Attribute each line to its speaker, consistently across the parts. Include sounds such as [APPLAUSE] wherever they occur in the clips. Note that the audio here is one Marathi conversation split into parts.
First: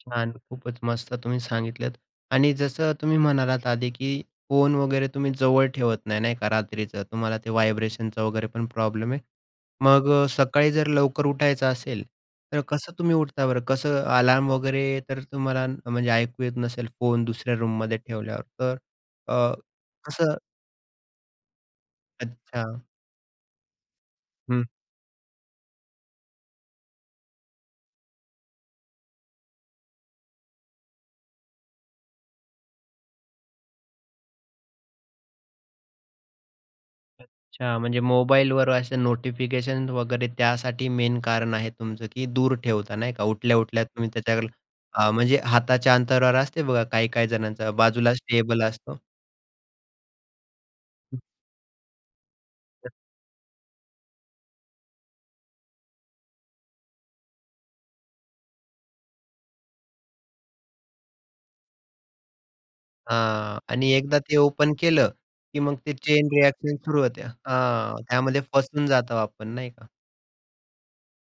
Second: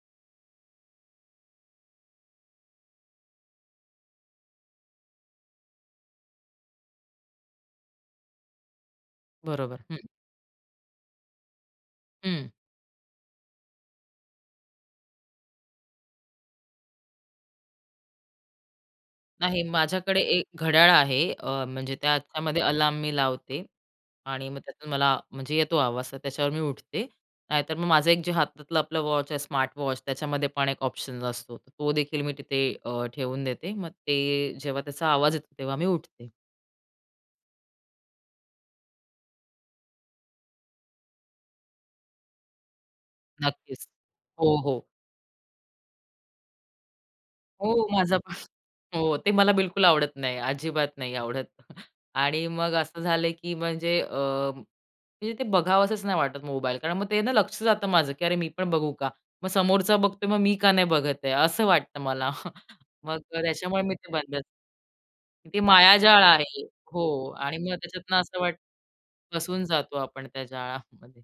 Speaker 1: छान. खूपच मस्त तुम्ही सांगितलंत आणि जसं तुम्ही म्हणालात आधी, की फोन वगैरे तुम्ही जवळ ठेवत नाही, नाही का रात्रीचं. तुम्हाला ते व्हायब्रेशनचं वगैरे पण प्रॉब्लेम आहे.
Speaker 2: बरोबर, हं.
Speaker 1: मग अ, सकाळी जर लवकर उठायचं असेल
Speaker 2: हं.
Speaker 1: तर कसं तुम्ही उठता बरं? कसं अलार्म वगैरे तर तुम्हाला म्हणजे ऐकू येत नसेल, फोन दुसऱ्या रूममध्ये ठेवल्यावर तर अ,
Speaker 2: नाही माझ्याकडे
Speaker 1: कसं
Speaker 2: एक घड्याळ आहे. अ, म्हणजे त्याच्यामध्ये
Speaker 1: अच्छा.
Speaker 2: अलार्म मी लावते आणि मग
Speaker 1: हं.
Speaker 2: त्यातून मला म्हणजे येतो आवाज तर त्याच्यावर मी उठते. नाहीतर मग माझं एक जे हातातलं आपलं वॉच आहे, स्मार्ट वॉच त्याच्यामध्ये पण एक ऑप्शन असतो, तो देखील मी तिथे अ, ठेवून देते. मग ते जेव्हा त्याचा आवाज येतो तेव्हा मी उठते.
Speaker 1: अच्छा, म्हणजे मोबाईलवर असे नोटिफिकेशन वगैरे त्यासाठी मेन कारण आहे तुमचं, की दूर ठेवता नाही का. उठल्या-उठल्या
Speaker 2: नक्कीच.
Speaker 1: तुम्ही त्याच्या
Speaker 2: हो, हो.
Speaker 1: हां, म्हणजे हाताच्या अंतरावर असते बघा, काही-काही जणांचा
Speaker 2: हो, माझा
Speaker 1: बाजूलाच
Speaker 2: पण
Speaker 1: टेबल असतो.
Speaker 2: हो, ते मला बिलकुल आवडत नाही, अजिबात नाही आवडत. [CHUCKLES] आणि मग असं झालंय की म्हणजे अ, म्हणजे ते बघावसंच नाही वाटत मोबाईल. कारण मग ते ना, लक्ष जातं माझं की, अरे मी पण बघू का? मग समोरचा बघतोय मग मी का नाही बघत आहे? असं वाटतं मला. [CHUCKLES] मग
Speaker 1: हां,
Speaker 2: त्याच्यामुळे
Speaker 1: आणि
Speaker 2: मी ते
Speaker 1: एकदा
Speaker 2: बंद
Speaker 1: ते ओपन केलं
Speaker 2: ते
Speaker 1: की मग ते
Speaker 2: मायाजाळ
Speaker 1: चैन
Speaker 2: आहे.
Speaker 1: रिएक्शन सुरू होते.
Speaker 2: हो आणि मग
Speaker 1: हां,
Speaker 2: त्याच्यातनं असं
Speaker 1: त्यामध्ये
Speaker 2: वाटतं
Speaker 1: फसून जातो आपण
Speaker 2: फसून
Speaker 1: नाही का.
Speaker 2: जातो आपण त्या जाळामध्ये.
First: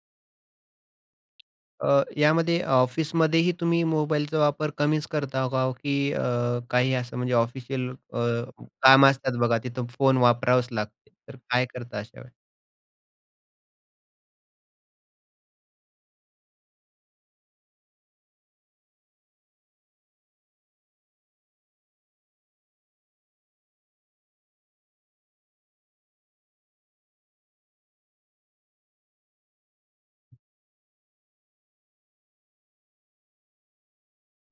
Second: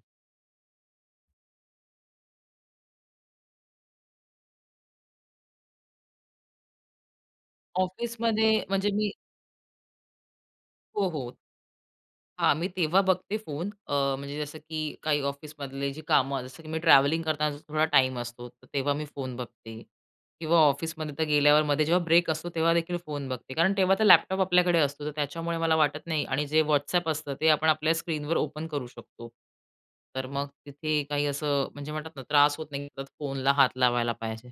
Speaker 1: अ, यामध्ये ऑफिसमध्येही तुम्ही मोबाईलचा वापर कमीच करता का ओ? की अ, काही असं म्हणजे ऑफिशियल अ,
Speaker 2: ऑफिसमध्ये म्हणजे
Speaker 1: कामं
Speaker 2: मी
Speaker 1: असतात बघा, तिथं फोन वापरावाच
Speaker 2: हो,
Speaker 1: लागतो. तर
Speaker 2: हो.
Speaker 1: काय करता अशा वेळेला?
Speaker 2: हां, मी तेव्हा बघते फोन. अ, म्हणजे जसं की काही ऑफिसमधले जे कामं जसं की मी ट्रॅव्हलिंग करताना थोडा टाईम असतो तर तेव्हा मी फोन बघते किंवा ऑफिसमध्ये तर गेल्यावर मध्ये जेव्हा ब्रेक असतो तेव्हा देखील फोन बघते. कारण तेव्हा तर लॅपटॉप आपल्याकडे असतो तर त्याच्यामुळे मला वाटत नाही आणि जे WhatsApp असतं ते आपण आपल्या स्क्रीनवर ओपन करू शकतो. तर मग तिथे काही असं म्हणजे म्हणतात ना, त्रास होत नाही, फोनला हात लावायला पाहिजे.